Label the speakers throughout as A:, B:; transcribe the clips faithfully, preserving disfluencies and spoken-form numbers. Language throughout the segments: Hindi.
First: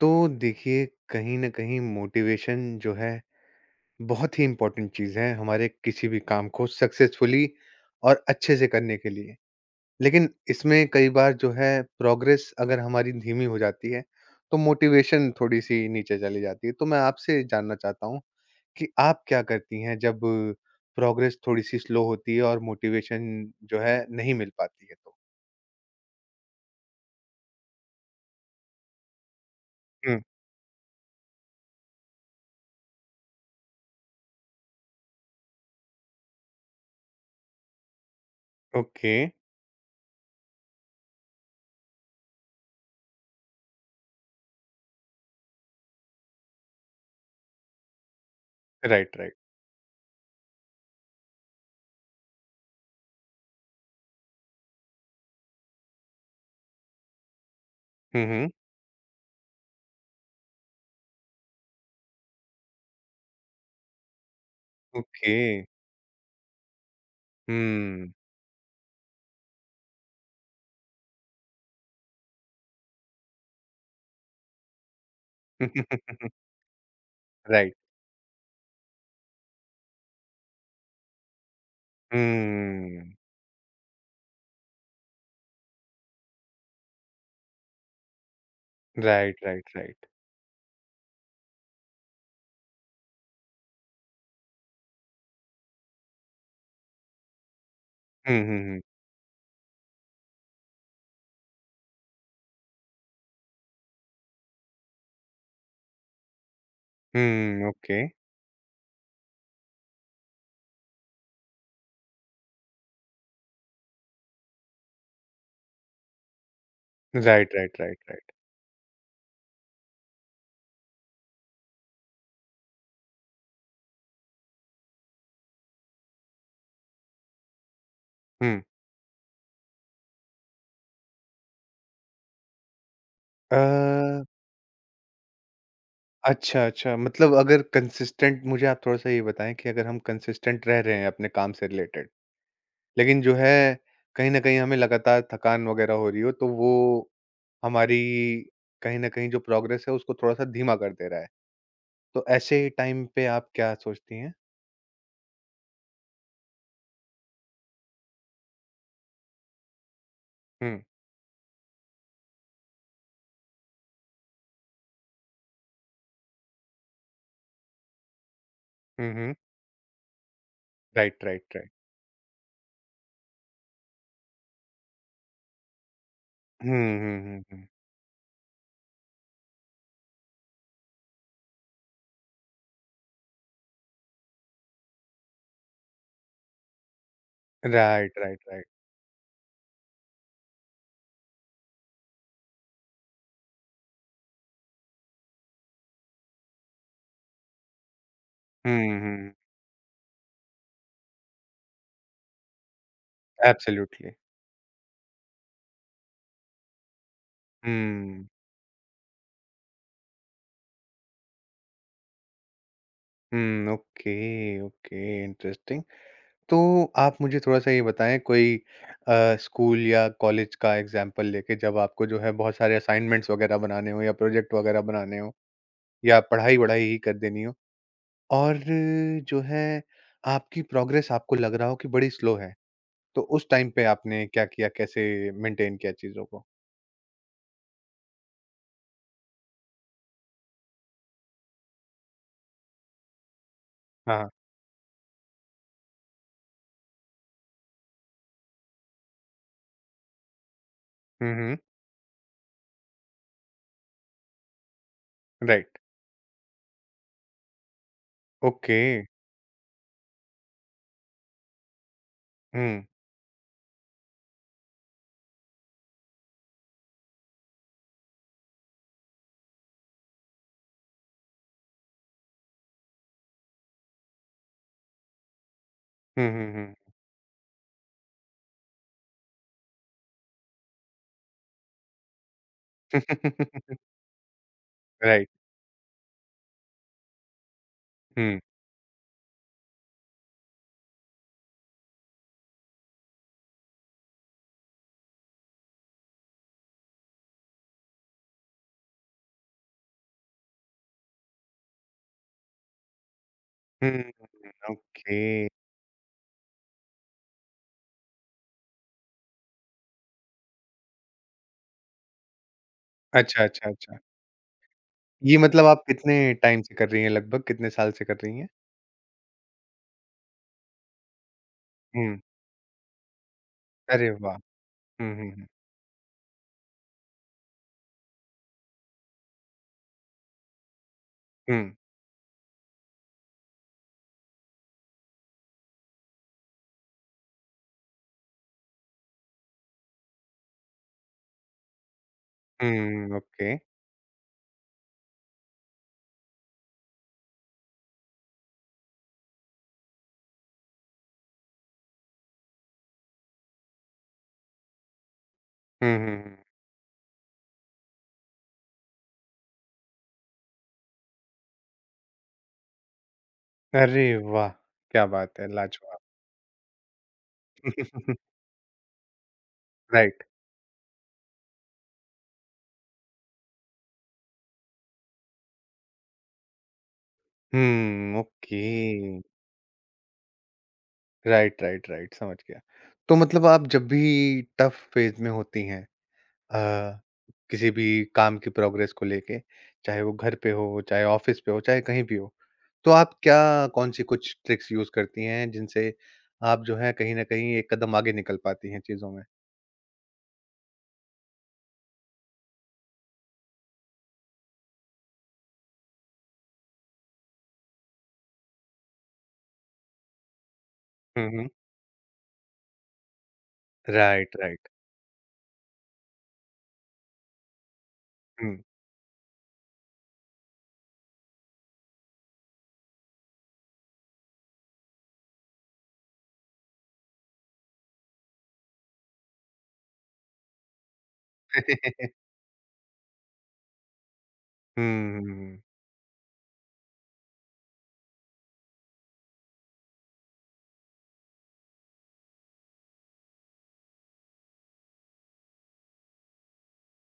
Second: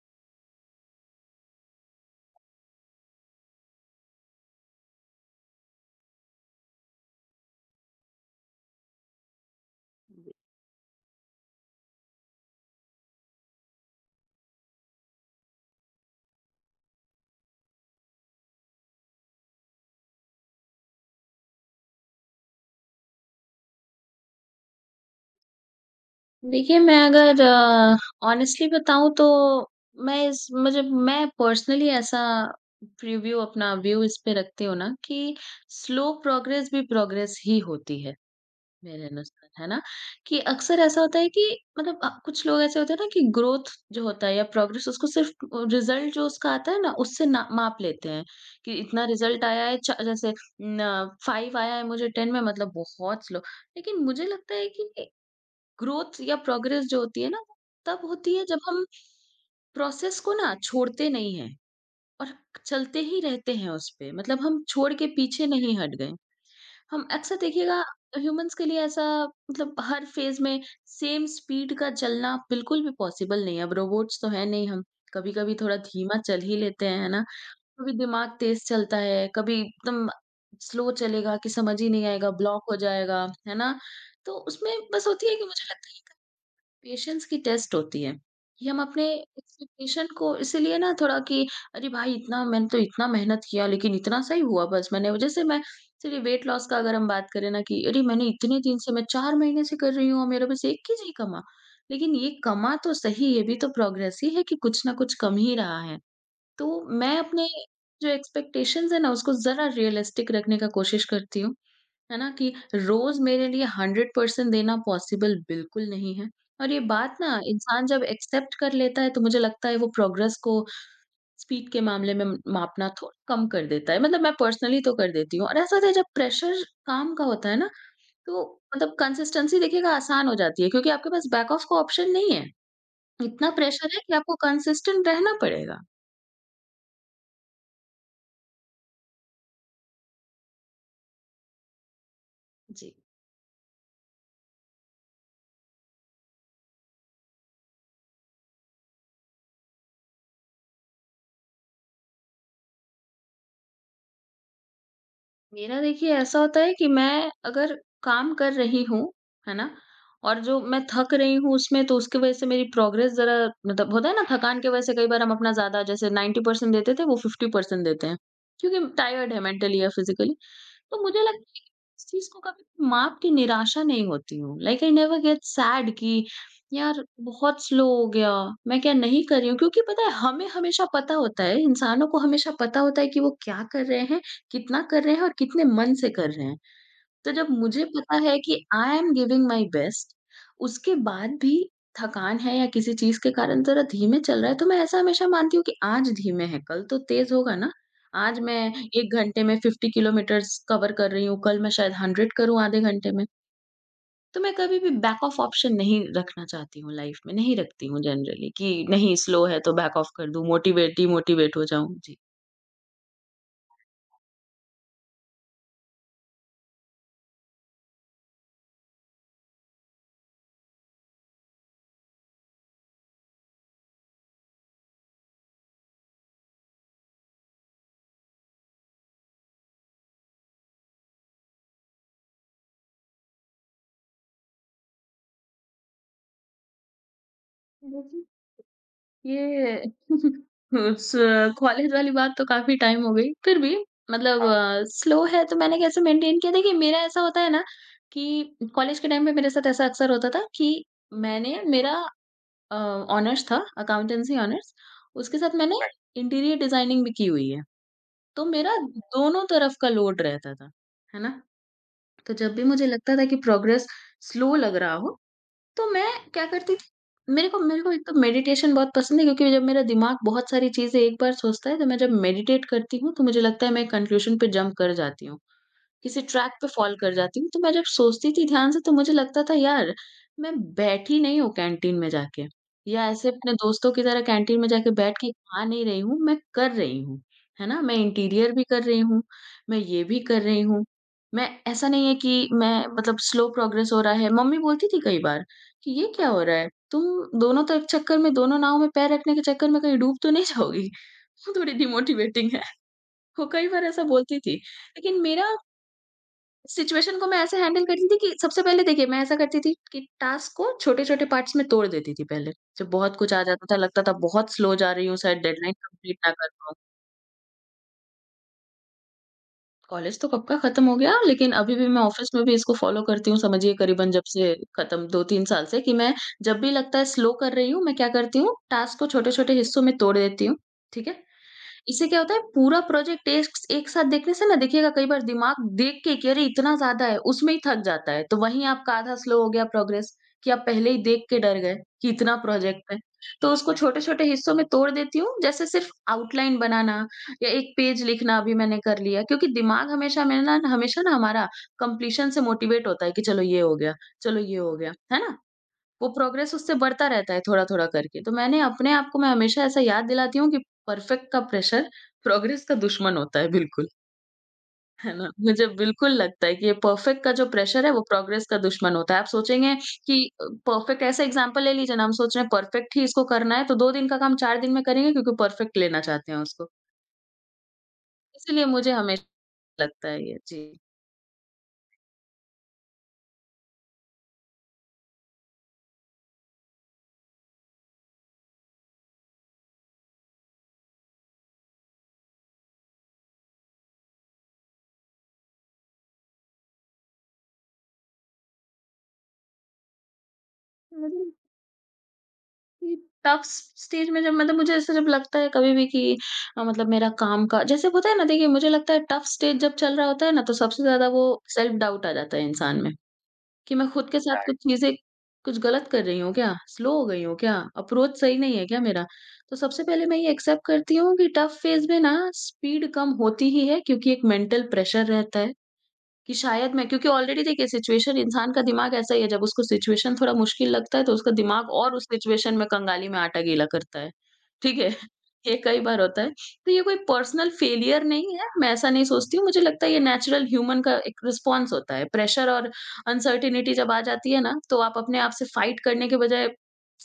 A: तो देखिए कहीं न कहीं मोटिवेशन जो है बहुत ही इम्पोर्टेंट चीज़ है हमारे किसी भी काम को सक्सेसफुली और अच्छे से करने के लिए। लेकिन
B: Ye-
A: इसमें कई बार जो है प्रोग्रेस अगर हमारी धीमी हो जाती है, तो मोटिवेशन थोड़ी-सी नीचे चली जाती है। तो मैं आपसे जानना चाहता हूँ कि आप क्या करती हैं जब प्रोग्रेस थोड़ी-सी स्लो होती है और मोटिवेशन जो है नहीं मिल पाती है तो?
B: देखिए, मैं अगर ऑनेस्टली बताऊँ तो मैं
A: हुँ,
B: इस मुझे मैं पर्सनली ऐसा प्रीव्यू अपना व्यू इस पे रखती हूँ ना कि स्लो प्रोग्रेस भी प्रोग्रेस ही होती है, मेरे
A: ओके।
B: अनुसार, है ना? कि अक्सर ऐसा होता है कि मतलब अ, कुछ लोग ऐसे होते हैं ना कि ग्रोथ जो होता है या प्रोग्रेस उसको सिर्फ़ रिज़ल्ट जो उसका आता है ना, उससे ना माप लेते हैं कि इतना
A: राइट, राइट।
B: रिज़ल्ट आया है च जैसे न फ़ाइव आया है मुझे टेन में मतलब बहुत स्लो। लेकिन मुझे लगता है कि ग्रोथ या प्रोग्रेस जो होती है ना वो तब
A: हुँ,
B: होती है
A: हुँ।
B: जब हम प्रोसेस को ना छोड़ते नहीं हैं और चलते ही रहते हैं उस पे मतलब हम छोड़ के
A: ओके।
B: पीछे नहीं हट गए। हम अक्सर देखिएगा
A: हुँ।
B: ह्यूमंस के लिए ऐसा मतलब हर फेज में सेम स्पीड का चलना बिल्कुल भी पॉसिबल नहीं है, अब रोबोट्स तो है नहीं हम कभी कभी थोड़ा धीमा चल ही लेते हैं, है ना?
A: राइट।
B: कभी दिमाग तेज चलता है, कभी एकदम स्लो चलेगा कि समझ ही नहीं आएगा, ब्लॉक हो
A: हम्म,
B: जाएगा, है ना? तो उसमें बस होती है कि मुझे लगता है पेशेंस की टेस्ट होती है कि हम अपने
A: राइट, राइट, राइट।
B: एक्सपेक्टेशन को इसीलिए ना थोड़ा कि अरे भाई इतना मैंने तो इतना मेहनत किया लेकिन इतना सही हुआ, बस मैंने जैसे मैं सिर्फ वेट लॉस का अगर हम बात करें ना कि अरे मैंने
A: हुँ, हुँ,
B: इतने दिन
A: हुँ।
B: से मैं चार महीने से कर रही हूँ और मेरा बस एक ही जी कमा। लेकिन ये कमा तो सही ये भी तो प्रोग्रेस ही है कि कुछ ना कुछ कम ही रहा है। तो मैं अपने
A: हुँ, ओके।
B: जो एक्सपेक्टेशंस है ना उसको जरा रियलिस्टिक रखने का कोशिश करती हूँ, है ना? कि रोज मेरे लिए हंड्रेड परसेंट देना पॉसिबल बिल्कुल नहीं है। और ये बात ना
A: राइट, राइट,
B: इंसान
A: राइट,
B: जब
A: राइट।
B: एक्सेप्ट कर लेता है तो मुझे लगता है वो प्रोग्रेस को स्पीड के मामले में मापना थोड़ा कम कर देता है। मतलब मैं पर्सनली तो कर देती हूँ, और ऐसा होता है जब प्रेशर काम का होता है ना तो
A: हुँ।
B: मतलब कंसिस्टेंसी देखिएगा आसान हो जाती है क्योंकि आपके पास बैक ऑफ का ऑप्शन नहीं है। इतना प्रेशर है कि
A: अ,
B: आपको कंसिस्टेंट रहना पड़ेगा।
A: अच्छा, अच्छा मतलब अगर कंसिस्टेंट मुझे आप थोड़ा-सा ये बताएँ कि अगर हम कंसिस्टेंट रह रहे हैं अपने काम से रिलेटेड,
B: जी।
A: लेकिन जो है कहीं न कहीं हमें लगातार थकान वगैरह हो रही हो, तो वो हमारी कहीं न कहीं जो प्रोग्रेस है उसको थोड़ा-सा धीमा कर दे रहा है। तो ऐसे टाइम पे आप क्या सोचती हैं?
B: मेरा देखिए ऐसा होता है कि मैं अगर काम कर रही हूँ, है ना? और जो मैं
A: हुँ।
B: थक रही हूँ उसमें तो उसकी वजह से मेरी प्रोग्रेस ज़रा मतलब होता है ना थकान की वजह से कई बार हम अपना ज़्यादा जैसे नाइंटी परसेंट देते थे वो फ़िफ़्टी परसेंट देते हैं। क्योंकि
A: हुँ,
B: टायर्ड
A: हुँ।
B: है मेंटली या फिज़िकली। तो मुझे
A: राइट,
B: लगता
A: राइट,
B: है
A: राइट।
B: कि इस चीज़ को कभी माप के निराशा नहीं होती हूँ। Like I never get sad कि
A: हुँ,
B: यार
A: हुँ, हुँ,
B: बहुत
A: हुँ।
B: स्लो हो गया, मैं क्या नहीं कर रही हूँ, क्योंकि पता है, हमें हमेशा पता होता है, इंसानों को हमेशा पता होता है कि वो क्या कर रहे हैं, कितना कर रहे हैं और कितने मन से कर रहे हैं। तो जब मुझे पता
A: राइट,
B: है
A: राइट,
B: कि
A: right.
B: I am giving my best, उसके बाद भी थकान है या किसी चीज़ के कारण ज़रा धीमे चल रहा है, तो मैं ऐसा हमेशा मानती हूँ कि आज धीमे है, कल तो तेज़ होगा ना। आज मैं
A: हुँ, हुँ,
B: एक
A: हुँ।
B: घंटे में फ़िफ़्टी किलोमीटर्स कवर कर रही हूँ, कल मैं शायद हंड्रेड करूँ आधे घंटे में।
A: एब्सोल्युटली।
B: तो मैं कभी भी बैक ऑफ ऑप्शन नहीं रखना चाहती हूँ लाइफ में, नहीं रखती हूँ
A: हुँ।
B: जनरली कि नहीं स्लो है तो बैक ऑफ कर दूँ, मोटिवेट डिमोटिवेट हो जाऊँ।
A: हुँ, ओके, ओके, इंटरेस्टिंग। तो आप मुझे थोड़ा-सा ये बताएँ कोई अ, स्कूल या कॉलेज का एग्ज़ाम्पल लेके जब आपको जो है बहुत सारे असाइनमेंट्स वगैरह बनाने हों या प्रोजेक्ट वगैरह बनाने हों या पढ़ाई-वढ़ाई ही कर देनी हो और जो है आपकी प्रोग्रेस आपको लग रहा हो कि बड़ी स्लो है, तो उस टाइम पे आपने क्या किया? कैसे मेंटेन किया चीज़ों को?
B: जी। ये उस कॉलेज वाली बात तो काफ़ी टाइम हो गई। फिर भी
A: हाँ।
B: मतलब हाँ। अ, स्लो है तो मैंने कैसे मेंटेन किया? देखिए मेरा ऐसा होता है ना कि कॉलेज के टाइम पे मेरे साथ ऐसा अक्सर होता था कि
A: हुँ, हुँ,
B: मैंने मेरा अ, ऑनर्स था, अकाउंटेंसी ऑनर्स, उसके साथ मैंने
A: राइट।
B: राइट। इंटीरियर डिज़ाइनिंग भी की हुई है। तो मेरा
A: ओके।
B: दोनों तरफ का लोड रहता था, है ना? तो जब भी
A: हुँ।
B: मुझे लगता था कि प्रोग्रेस स्लो लग रहा हो तो मैं क्या करती थी, मेरे को मेरे को एक तो मेडिटेशन बहुत पसंद है क्योंकि जब मेरा दिमाग बहुत सारी चीज़ें एक बार सोचता है तो मैं जब मेडिटेट करती हूँ तो मुझे लगता है मैं कंक्लूजन पे जंप कर जाती हूँ। किसी
A: हुँ, हुँ,
B: ट्रैक पे
A: हुँ।
B: फ़ॉल कर जाती हूँ, तो मैं जब सोचती थी ध्यान से तो मुझे लगता था यार, मैं बैठी नहीं हूँ कैंटीन में जाके या ऐसे अपने दोस्तों की तरह कैंटीन में जाके बैठ
A: राइट।
B: के खा नहीं रही हूँ, मैं कर रही हूँ, है ना? मैं
A: हुँ।
B: इंटीरियर भी कर रही हूँ, मैं ये भी कर रही हूँ। मैं ऐसा नहीं है कि मैं मतलब स्लो प्रोग्रेस हो रहा है। मम्मी बोलती थी कई बार कि, "ये क्या हो रहा है? तुम दोनों तो एक चक्कर में दोनों नाव में पैर रखने के चक्कर में कहीं डूब तो नहीं जाओगी?" वो थोड़ी डिमोटिवेटिंग है। वो कई बार
A: हुँ।
B: ऐसा बोलती थी।
A: ओके।
B: लेकिन मेरा सिचुएशन को मैं ऐसे हैंडल करती थी कि सबसे पहले देखिए मैं ऐसा करती थी कि टास्क को छोटे-छोटे पार्ट्स में तोड़ देती थी पहले। जब बहुत कुछ आ
A: अच्छा,
B: जाता
A: अच्छा,
B: था
A: अच्छा।
B: लगता था बहुत स्लो जा रही हूँ,
A: ये
B: शायद
A: मतलब
B: डेडलाइन
A: आप कितने
B: कंप्लीट ना कर
A: टाइम से
B: पाऊँ।
A: कर रही हैं लगभग? कितने साल से कर रही हैं?
B: कॉलेज तो कब का खत्म हो गया लेकिन अभी भी मैं
A: हुँ।
B: ऑफिस में भी इसको फॉलो करती हूँ, समझिए
A: अरे
B: करीबन जब
A: वाह!
B: से खत्म
A: हुँ, हुँ,
B: दो तीन
A: हुँ।
B: साल से कि मैं जब भी लगता है स्लो कर रही हूँ, मैं क्या करती हूँ टास्क को छोटे-छोटे हिस्सों में तोड़ देती हूँ, ठीक है?
A: हुँ।
B: इससे क्या होता है पूरा प्रोजेक्ट टेस्क एक साथ देखने से ना देखिएगा कई बार दिमाग देख के कि अरे इतना ज्यादा है उसमें ही थक जाता है तो वहीं आपका आधा स्लो हो गया प्रोग्रेस कि आप पहले ही देख के डर गए कि इतना प्रोजेक्ट है।
A: हुँ,
B: तो
A: ओके।
B: उसको छोटे छोटे हिस्सों में तोड़ देती हूँ जैसे सिर्फ आउटलाइन बनाना या एक पेज लिखना अभी मैंने कर लिया, क्योंकि दिमाग हमेशा मेरा ना हमेशा ना हमारा कंप्लीशन से मोटिवेट होता है कि चलो ये हो गया, चलो ये हो गया, है ना?
A: हुँ,
B: वो
A: हुँ, हुँ।
B: प्रोग्रेस उससे बढ़ता रहता है थोड़ा-थोड़ा करके। तो मैंने अपने आप को मैं हमेशा ऐसा याद दिलाती हूँ कि परफेक्ट का प्रेशर प्रोग्रेस का दुश्मन होता है बिल्कुल,
A: अरे वाह! क्या
B: है ना?
A: बात है,
B: मुझे
A: लाजवाब।
B: बिल्कुल लगता है कि ये परफेक्ट का जो प्रेशर है वो प्रोग्रेस का दुश्मन होता है। आप सोचेंगे कि
A: राइट।
B: अ, परफेक्ट ऐसा एग्ज़ाम्पल ले लीजिए ना, हम सोच रहे हैं परफेक्ट ही इसको करना है तो दो दिन का काम चार दिन में करेंगे क्योंकि परफेक्ट लेना चाहते हैं उसको।
A: हुँ, ओके।
B: इसीलिए मुझे हमेशा लगता है ये।
A: राइट, राइट, राइट, समझ गया। तो मतलब आप जब भी टफ़ फ़ेज़ में होती हैं अ, किसी भी काम की प्रोग्रेस को लेके, चाहे वो घर पे हो, चाहे ऑफिस पे हो, चाहे कहीं भी हो। तो आप क्या कौन-सी कुछ ट्रिक्स यूज़ करती हैं जिनसे आप जो है कहीं न कहीं एक कदम आगे निकल पाती हैं चीज़ों में?
B: जी। कि टफ स्टेज में जब मतलब मुझे ऐसा जब लगता है कभी भी कि अ, मतलब मेरा काम का जैसे होता है ना, देखिए मुझे लगता है टफ स्टेज जब चल रहा होता है ना तो सबसे ज़्यादा वो
A: हुँ, हुँ।
B: सेल्फ डाउट आ जाता है इंसान में कि मैं खुद के साथ
A: राइट,
B: राइट कुछ
A: राइट।
B: चीज़ें कुछ गलत कर रही हूँ क्या, स्लो हो गई हूँ क्या, अप्रोच सही नहीं
A: हुँ।
B: है क्या मेरा। तो सबसे पहले मैं ये एक्सेप्ट करती हूँ कि टफ फेज में ना स्पीड कम होती ही है क्योंकि एक मेंटल प्रेशर रहता है कि शायद मैं क्योंकि ऑलरेडी देखिए सिचुएशन, इंसान का दिमाग ऐसा ही है, जब उसको सिचुएशन थोड़ा मुश्किल लगता है तो उसका दिमाग और उस सिचुएशन में कंगाली में आटा गीला करता है। ठीक है?
A: हुँ, हुँ,
B: ये
A: हुँ।
B: कई बार होता है। तो ये कोई पर्सनल फेलियर नहीं है, मैं ऐसा नहीं सोचती हूँ। मुझे लगता है ये नेचुरल ह्यूमन का एक रिस्पॉन्स होता है। प्रेशर और अनसर्टेनिटी जब आ जाती है ना, तो आप अपने आप से फाइट करने के बजाय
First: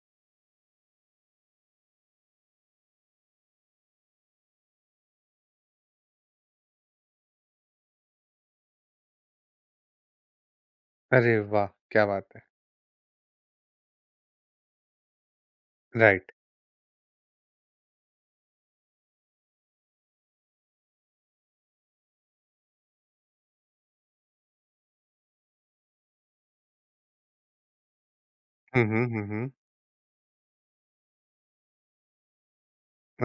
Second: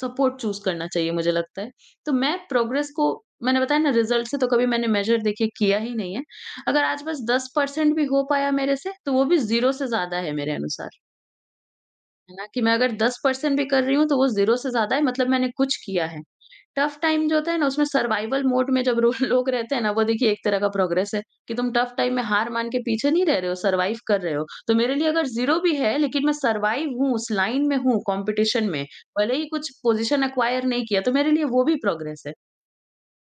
B: सपोर्ट चूज़ करना चाहिए मुझे लगता है। तो मैं प्रोग्रेस को मैंने बताया ना रिज़ल्ट से तो कभी मैंने मेज़र देखिए किया ही नहीं है। अगर आज बस टेन परसेंट भी हो पाया मेरे से तो वो भी ज़ीरो से ज़्यादा है मेरे अनुसार,
A: अरे वाह! क्या बात
B: है
A: है।
B: ना? कि मैं अगर टेन परसेंट भी कर रही हूँ तो वो ज़ीरो से ज़्यादा है, मतलब मैंने कुछ किया है।
A: राइट।
B: टफ टाइम जो होता है ना उसमें सर्वाइवल मोड में जब रो लोग रहते हैं ना वो देखिए एक तरह का प्रोग्रेस है कि तुम टफ टाइम में हार मान के पीछे नहीं रह रहे हो, सर्वाइव कर रहे हो। तो मेरे लिए अगर ज़ीरो भी है लेकिन मैं सर्वाइव हूँ, उस लाइन में हूँ कॉम्पिटिशन
A: हुँ,
B: में,
A: हुँ, हुँ,
B: भले ही
A: हुँ।
B: कुछ पोज़ीशन एक्वायर नहीं किया तो मेरे लिए वो भी प्रोग्रेस है।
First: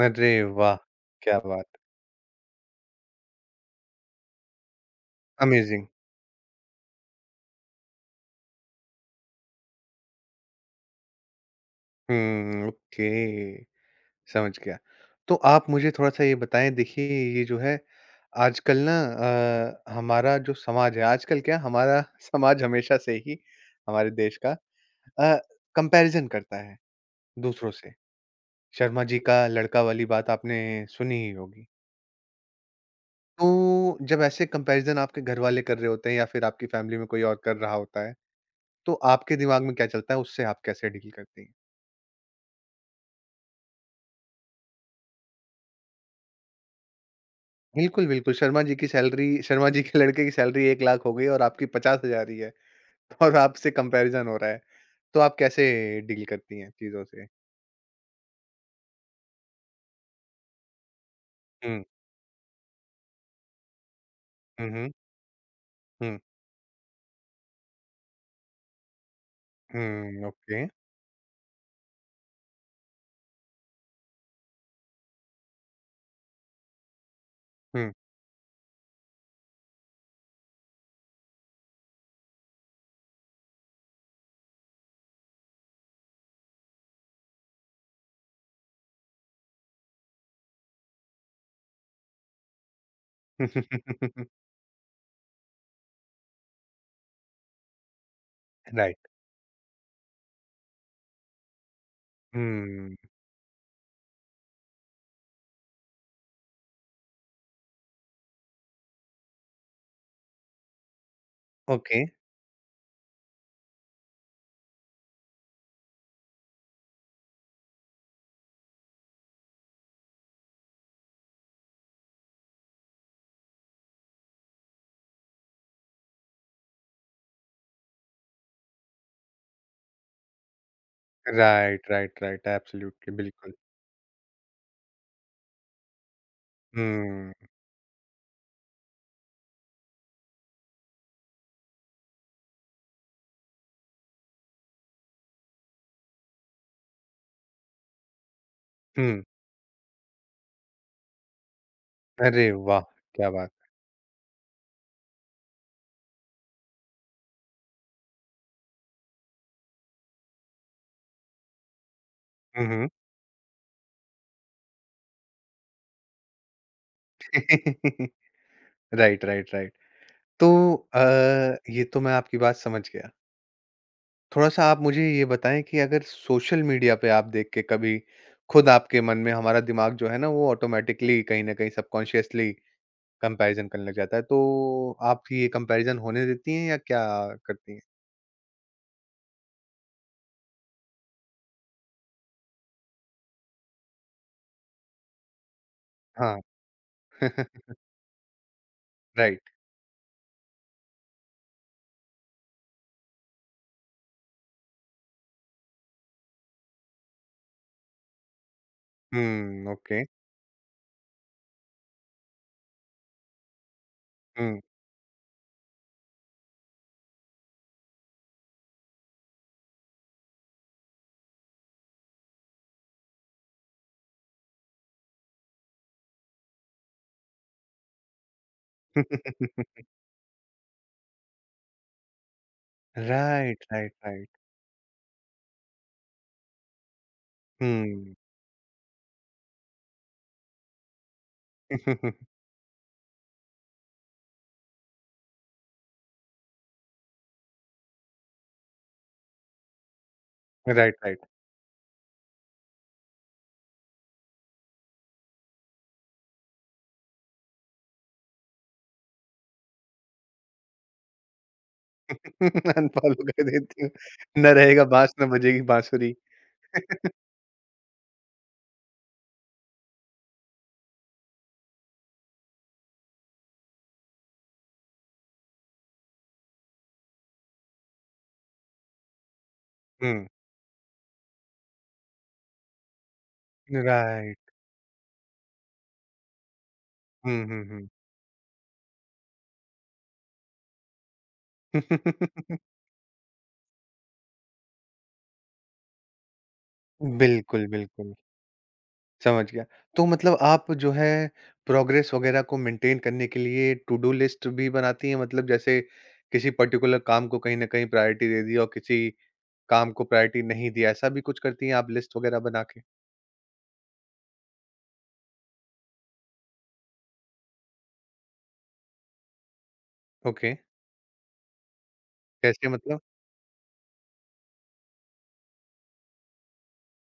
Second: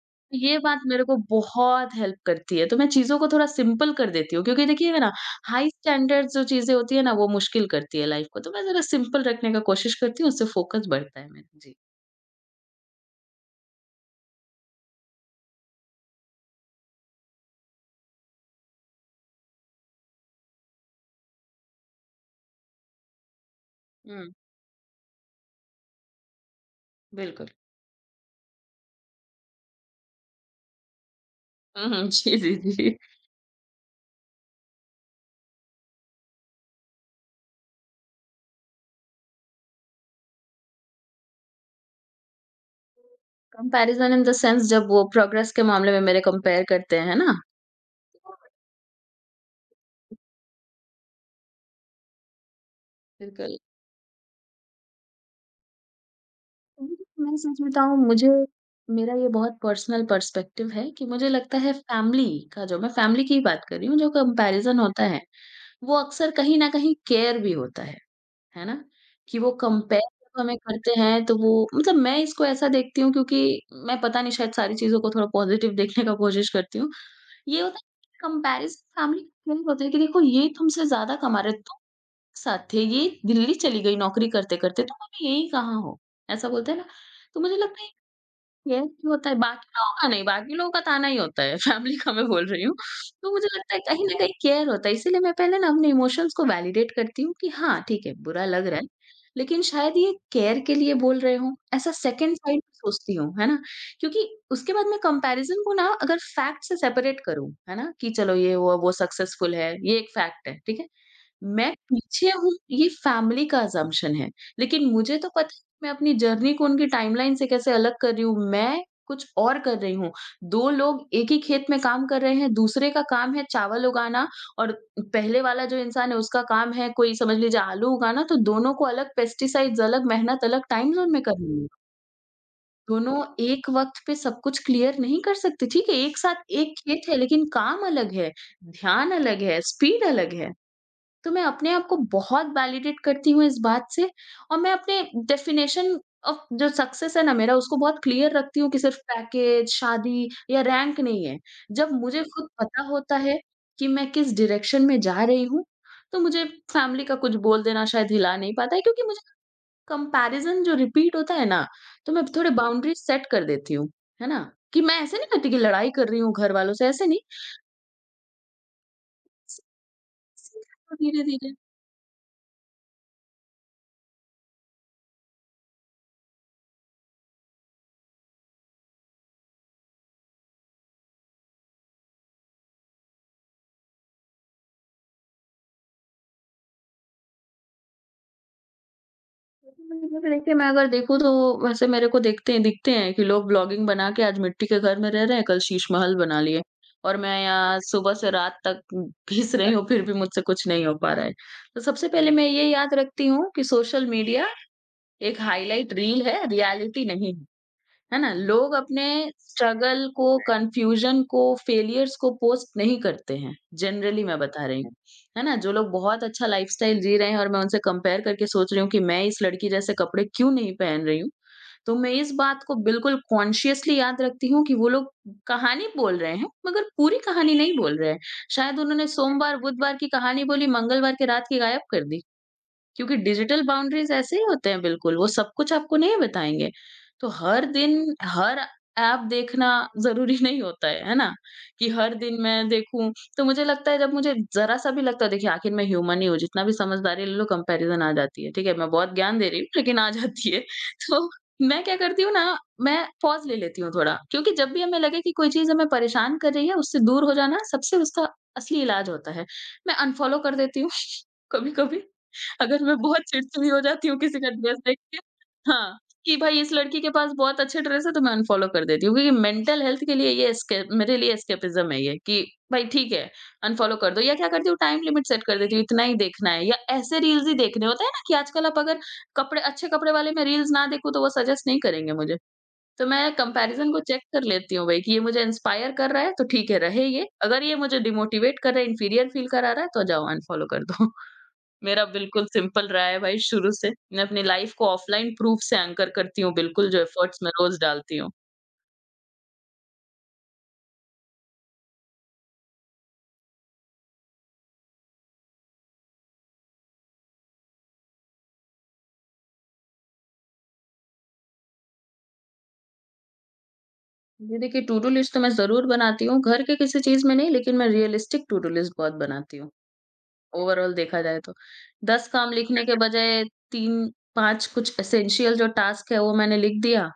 A: अरे
B: ये
A: वाह!
B: बात मेरे को
A: क्या बात।
B: बहुत हेल्प करती है, तो मैं चीज़ों को थोड़ा सिंपल कर देती हूँ क्योंकि देखिए ना, हाई
A: अमेज़िंग।
B: स्टैंडर्ड्स जो चीज़ें होती है ना, वो मुश्किल करती है लाइफ़ को, तो मैं ज़रा सिंपल रखने का कोशिश करती हूँ, उससे फोकस बढ़ता है मेरा। जी।
A: हुँ, ओके। समझ गया। तो आप मुझे थोड़ा-सा ये बताएँ देखिए ये जो है आजकल ना अ, हमारा जो समाज है आजकल क्या हमारा समाज हमेशा से ही हमारे
B: हुँ,
A: देश का अ, कंपैरिज़न करता है
B: बिल्कुल।
A: दूसरों से। शर्मा जी का लड़का वाली बात आपने सुनी ही होगी।
B: हुँ, हुँ। जी, जी, जी।
A: तो जब ऐसे कंपैरिज़न आपके घरवाले कर रहे होते हैं या फिर आपकी फ़ैमिली में कोई और कर रहा होता है, तो आपके दिमाग में क्या चलता है? उससे आप कैसे डील करती हैं?
B: कंपैरिज़न इन द सेंस जब वो प्रोग्रेस के मामले में मेरे कंपेयर करते हैं, है ना?
A: बिल्कुल, बिल्कुल। शर्मा जी की सैलरी शर्मा जी के लड़के की सैलरी एक लाख हो गई और आपकी पचास हज़ार ही है। और
B: बिल्कुल।
A: आपसे कंपैरिज़न हो रहा है, तो आप कैसे डील करती हैं चीज़ों से?
B: मैं सच बताऊँ मुझे मेरा ये बहुत पर्सनल पर्सपेक्टिव है कि मुझे लगता है
A: हुँ।
B: फैमिली का जो मैं फैमिली की ही बात कर रही हूँ, जो
A: हुँ,
B: कंपैरिज़न
A: हुँ।
B: होता है वो
A: हुँ,
B: अक्सर कहीं न कहीं केयर भी होता है, है ना? कि वो कंपेयर
A: हुँ,
B: जब हमें
A: ओके।
B: करते हैं तो वो मतलब मैं इसको ऐसा देखती हूँ क्योंकि मैं पता नहीं शायद सारी चीज़ों को थोड़ा पॉज़िटिव देखने का कोशिश करती हूँ। ये होता है
A: हुँ।
B: कि कंपैरिज़न फैमिली का खेल होता है कि देखो ये तुमसे ज़्यादा कमा रहे, तुम साथ थे, ये दिल्ली चली गई नौकरी करते-करते, तुम अभी यहीं कहाँ हो? ऐसा बोलते हैं ना? तो मुझे लगता है ये होता है, बाकी लोगों का नहीं, बाकी लोगों का ताना ही होता है, फैमिली का मैं बोल रही हूँ। तो मुझे लगता है कहीं न कहीं केयर होता है, इसीलिए मैं पहले ना अपने इमोशंस को वैलिडेट करती हूँ कि हाँ, ठीक है, बुरा लग रहा है,
A: राइट।
B: लेकिन शायद ये केयर के लिए बोल रहे हों, ऐसा सेकंड साइड में
A: हुँ,
B: सोचती हूँ, है ना? क्योंकि उसके बाद मैं कंपैरिज़न को ना अगर फैक्ट से सेपरेट करूँ, है ना? कि चलो ये वो वो सक्सेसफुल है, ये एक फैक्ट है, ठीक है? मैं
A: ओके।
B: पीछे हूँ ये फैमिली का असम्पशन है, लेकिन मुझे तो पता है मैं अपनी जर्नी को उनकी टाइमलाइन से कैसे अलग कर रही हूँ, मैं कुछ और कर रही हूँ। दो लोग एक ही खेत में काम कर रहे हैं, दूसरे का काम है चावल उगाना और पहले वाला जो इंसान है उसका काम है कोई समझ लीजिए आलू उगाना तो दोनों को अलग पेस्टिसाइड्स अलग, मेहनत अलग, टाइम ज़ोन में करनी है।
A: Right, right, right. एब्सोल्युटली,
B: दोनों
A: बिल्कुल।
B: एक वक़्त पे सब कुछ क्लियर नहीं कर सकते, ठीक है? एक साथ एक खेत है
A: हुँ,
B: लेकिन काम अलग है, ध्यान अलग है, स्पीड अलग है। तो मैं अपने आप को बहुत वैलिडेट करती हूँ इस बात से और मैं अपने डेफ़िनेशन ऑफ जो सक्सेस है ना मेरा उसको बहुत क्लियर रखती हूँ कि सिर्फ़
A: हुँ।
B: पैकेज, शादी या रैंक नहीं है। जब मुझे खुद
A: अरे वाह!
B: पता होता
A: क्या
B: है
A: बात!
B: कि मैं किस डायरेक्शन में जा रही हूँ, तो मुझे फ़ैमिली का कुछ बोल देना शायद हिला नहीं पाता है क्योंकि मुझे कंपैरिज़न जो रिपीट होता है ना, तो मैं थोड़े
A: हुँ, हुँ।
B: बाउंड्रीज़ सेट कर देती हूँ, है ना? कि मैं ऐसे नहीं करती कि लड़ाई कर रही हूँ घर वालों से, ऐसे नहीं।
A: Right, right, right. तो अ,
B: धीरे-धीरे
A: ये तो मैं आपकी बात समझ गया। थोड़ा-सा आप मुझे ये बताएँ कि अगर सोशल मीडिया पे आप देख के कभी खुद आपके मन में हमारा दिमाग जो है ना, वो ऑटोमैटिकली कहीं न कहीं सबकॉन्शियसली कंपैरिज़न करने लग जाता है, तो आप ये कंपैरिज़न होने देती हैं या क्या करती हैं?
B: देखिए, मैं अगर देखूँ तो वैसे मेरे को देखते हैं दिखते हैं कि लोग ब्लॉगिंग बना के आज मिट्टी के घर में रह रहे हैं, कल शीश महल
A: हाँ।
B: बना लिए और मैं यहाँ सुबह से रात तक
A: राइट।
B: घिस रही हूँ, फिर भी मुझसे कुछ नहीं हो पा रहा है। तो सबसे पहले मैं ये याद रखती हूँ कि सोशल मीडिया एक हाइलाइट रील है, रियलिटी नहीं। है ना? लोग अपने
A: हुँ, ओके।
B: स्ट्रगल को, कन्फ्यूजन को, फेलियर्स को पोस्ट नहीं करते हैं, जनरली मैं
A: हुँ।
B: बता रही हूँ। है ना? जो लोग बहुत अच्छा लाइफ़स्टाइल जी रहे हैं और मैं उनसे कंपेयर करके सोच रही हूँ कि मैं इस लड़की जैसे कपड़े क्यों नहीं पहन रही हूँ। तो मैं इस बात को बिल्कुल कॉन्शियसली याद रखती हूँ कि वो लोग कहानी बोल रहे हैं, मगर पूरी कहानी नहीं बोल रहे हैं। शायद उन्होंने सोमवार, बुधवार की कहानी बोली, मंगलवार के रात की गायब कर दी। क्योंकि digital
A: right, right,
B: boundaries
A: right.
B: ऐसे ही होते हैं बिल्कुल, वो सब कुछ आपको नहीं बताएँगे। तो हर
A: हुँ।
B: दिन हर ऐप देखना ज़रूरी नहीं होता है, है ना? कि हर दिन मैं देखूँ, तो मुझे लगता है जब मुझे ज़रा-सा भी लगता है देखिए आखिर मैं ह्यूमन ही हूँ, जितना भी समझदारी ले लो कंपैरिज़न आ जाती है, ठीक है? मैं बहुत ज्ञान दे रही हूँ लेकिन आ जाती है।
A: Right, right.
B: तो मैं क्या करती हूँ ना, मैं पॉज़ ले लेती हूँ थोड़ा, क्योंकि जब भी हमें लगे कि कोई चीज़ हमें परेशान कर रही है, उससे दूर हो जाना सबसे उसका असली इलाज होता है। मैं अनफ़ॉलो कर देती हूँ कभी-कभी। अगर मैं
A: अनफ़ॉलो
B: बहुत
A: कर
B: चिड़चिड़ी हो
A: देती हूँ।
B: जाती हूँ किसी
A: ना
B: का ड्रेस
A: रहेगा
B: देख
A: बाँस,
B: के
A: ना बजेगी
B: हाँ,
A: बाँसुरी।
B: कि भाई इस लड़की के पास बहुत अच्छे ड्रेस है तो मैं अनफॉलो कर देती हूँ क्योंकि मेंटल हेल्थ के लिए ये एस्के मेरे लिए एस्केपिज़्म है ये कि भाई ठीक है, अनफॉलो कर दो या क्या करती हूँ टाइम लिमिट सेट कर देती हूँ, इतना ही देखना है या ऐसे रील्स ही देखने होते हैं ना कि आजकल आप अगर कपड़े अच्छे कपड़े
A: हुँ,
B: वाले मैं रील्स ना देखूँ तो वो सजेस्ट नहीं करेंगे मुझे। तो मैं कंपैरिज़न को चेक कर
A: राइट।
B: लेती हूँ भाई कि ये मुझे इंस्पायर कर रहा है तो ठीक है, रहे ये,
A: हुँ,
B: अगर
A: हुँ,
B: ये
A: हुँ।
B: मुझे डिमोटिवेट कर रहा है, इंफीरियर फील करा रहा है तो जाओ अनफॉलो कर दो। मेरा बिल्कुल सिंपल रहा है भाई शुरू से। मैं अपनी लाइफ़ को ऑफ़लाइन प्रूफ से एंकर करती हूँ बिल्कुल, जो एफर्ट्स मैं
A: बिल्कुल,
B: रोज़
A: बिल्कुल।
B: डालती हूँ।
A: समझ गया। तो मतलब आप जो है प्रोग्रेस वगैरह को मेंटेन करने के लिए टू डू लिस्ट भी बनाती हैं? मतलब जैसे किसी पर्टिकुलर काम को कहीं न कहीं प्रायोरिटी दे दी और किसी काम को प्रायोरिटी नहीं दिया, ऐसा भी कुछ करती हैं आप लिस्ट वगैरह बना के?
B: जी देखिए, टू-डू लिस्ट तो मैं ज़रूर बनाती हूँ, घर के किसी चीज़ में नहीं लेकिन मैं रियलिस्टिक टू-डू लिस्ट बहुत बनाती हूँ।
A: ओके,
B: ओवरऑल देखा जाए तो। दस काम
A: कैसे
B: लिखने के
A: मतलब?
B: बजाय तीन से पाँच कुछ एसेंशियल जो टास्क है, वो मैंने लिख दिया।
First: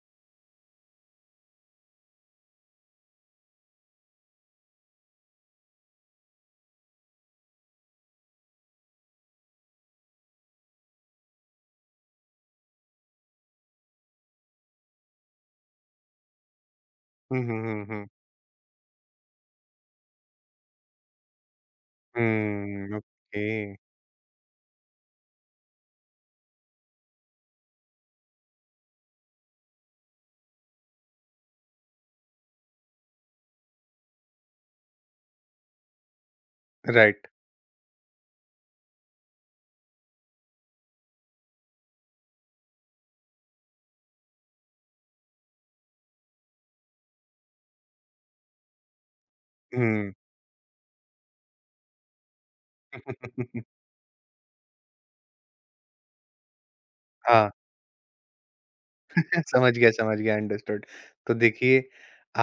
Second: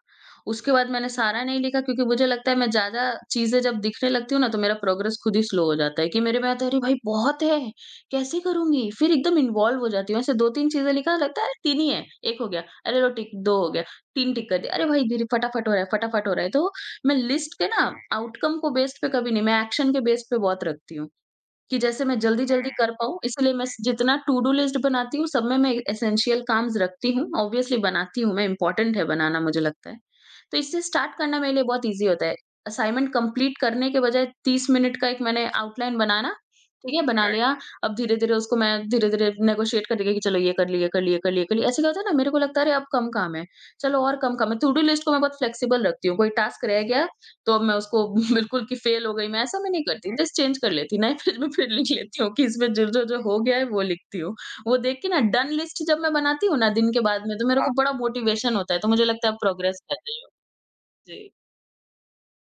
B: उसके बाद मैंने सारा नहीं लिखा क्योंकि मुझे लगता है मैं ज़्यादा चीज़ें जब दिखने लगती हूँ ना, तो मेरा प्रोग्रेस खुद ही स्लो हो जाता है कि मेरे में आता है, "अरे भाई! बहुत है, कैसे करूँगी?" फिर एकदम इन्वॉल्व हो जाती हूँ। ऐसे दो तीन चीज़ें लिखा, लगता है तीन ही है, एक हो गया, अरे लो टिक दो हो गया, तीन टिक कर दिया, अरे भाई धीरे फटाफट हो रहा है, फटाफट हो रहा है। तो मैं
A: हुँ,
B: लिस्ट
A: हुँ,
B: के
A: हुँ,
B: ना
A: हुँ।
B: आउटकम को बेस्ड पे कभी नहीं, मैं एक्शन के बेस्ड पे बहुत रखती हूँ। कि जैसे मैं जल्दी-जल्दी कर
A: हुँ,
B: पाऊँ, इसलिए मैं
A: ओके,
B: स जितना टू डू लिस्ट बनाती हूँ, सब में मैं एसेंशियल काम्स रखती हूँ। ऑब्वियसली बनाती हूँ मैं, इम्पोर्टेंट है बनाना मुझे लगता है। तो इससे स्टार्ट करना मेरे लिए बहुत ईज़ी होता है। असाइनमेंट कंप्लीट करने के बजाय तीस मिनट का एक मैंने आउटलाइन बनाना, ठीक है? बना
A: राइट।
B: राइट। लिया, राइट अब धीरे-धीरे उसको मैं धीरे-धीरे नेगोशिएट करने लगी कि चलो ये कर ली, ये कर ली, ये कर ली, ये कर ली। ऐसे क्या होता है ना मेरे को लगता है अरे अब कम काम है, चलो और कम काम है। टू डू लिस्ट को मैं बहुत फ्लेक्सिबल रखती हूँ, कोई टास्क रह गया तो अब मैं उसको बिल्कुल कि फेल हो गई मैं, ऐसा मैं नहीं करती।
A: हुँ।
B: हुँ। लिस्ट चेंज कर लेती, नए पेज में फिर लिख लेती हूँ कि इसमें जो-जो हो गया है वो लिखती हूँ। वो देख के ना डन लिस्ट जब मैं बनाती हूँ ना दिन के बाद में तो
A: हाँ,
B: मेरे, हाँ, को बड़ा मोटिवेशन होता है, तो मुझे लगता है अब
A: समझ
B: प्रोग्रेस
A: गया,
B: कर
A: समझ
B: रही हूँ।
A: गया, अंडरस्टूड।
B: Absolutely.
A: तो देखिए,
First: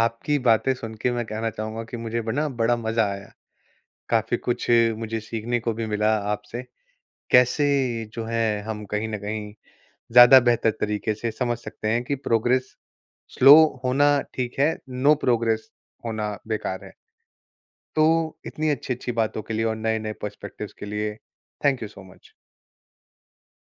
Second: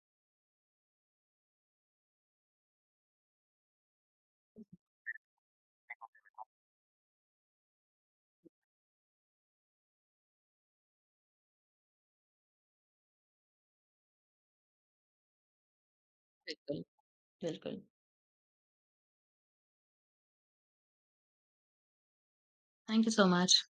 A: आपकी बातें सुन के मैं कहना चाहूँगा कि मुझे ब ना बड़ा मज़ा आया। काफ़ी कुछ मुझे सीखने को भी मिला आपसे। कैसे जो है हम कहीं न कहीं ज़्यादा बेहतर तरीके से समझ सकते हैं कि प्रोग्रेस स्लो होना ठीक है, नो प्रोग्रेस होना बेकार है।
B: Absolutely.
A: तो इतनी अच्छी-अच्छी बातों के लिए और नए-नए पर्सपेक्टिव्स के लिए thank you so much.
B: Thank you so much.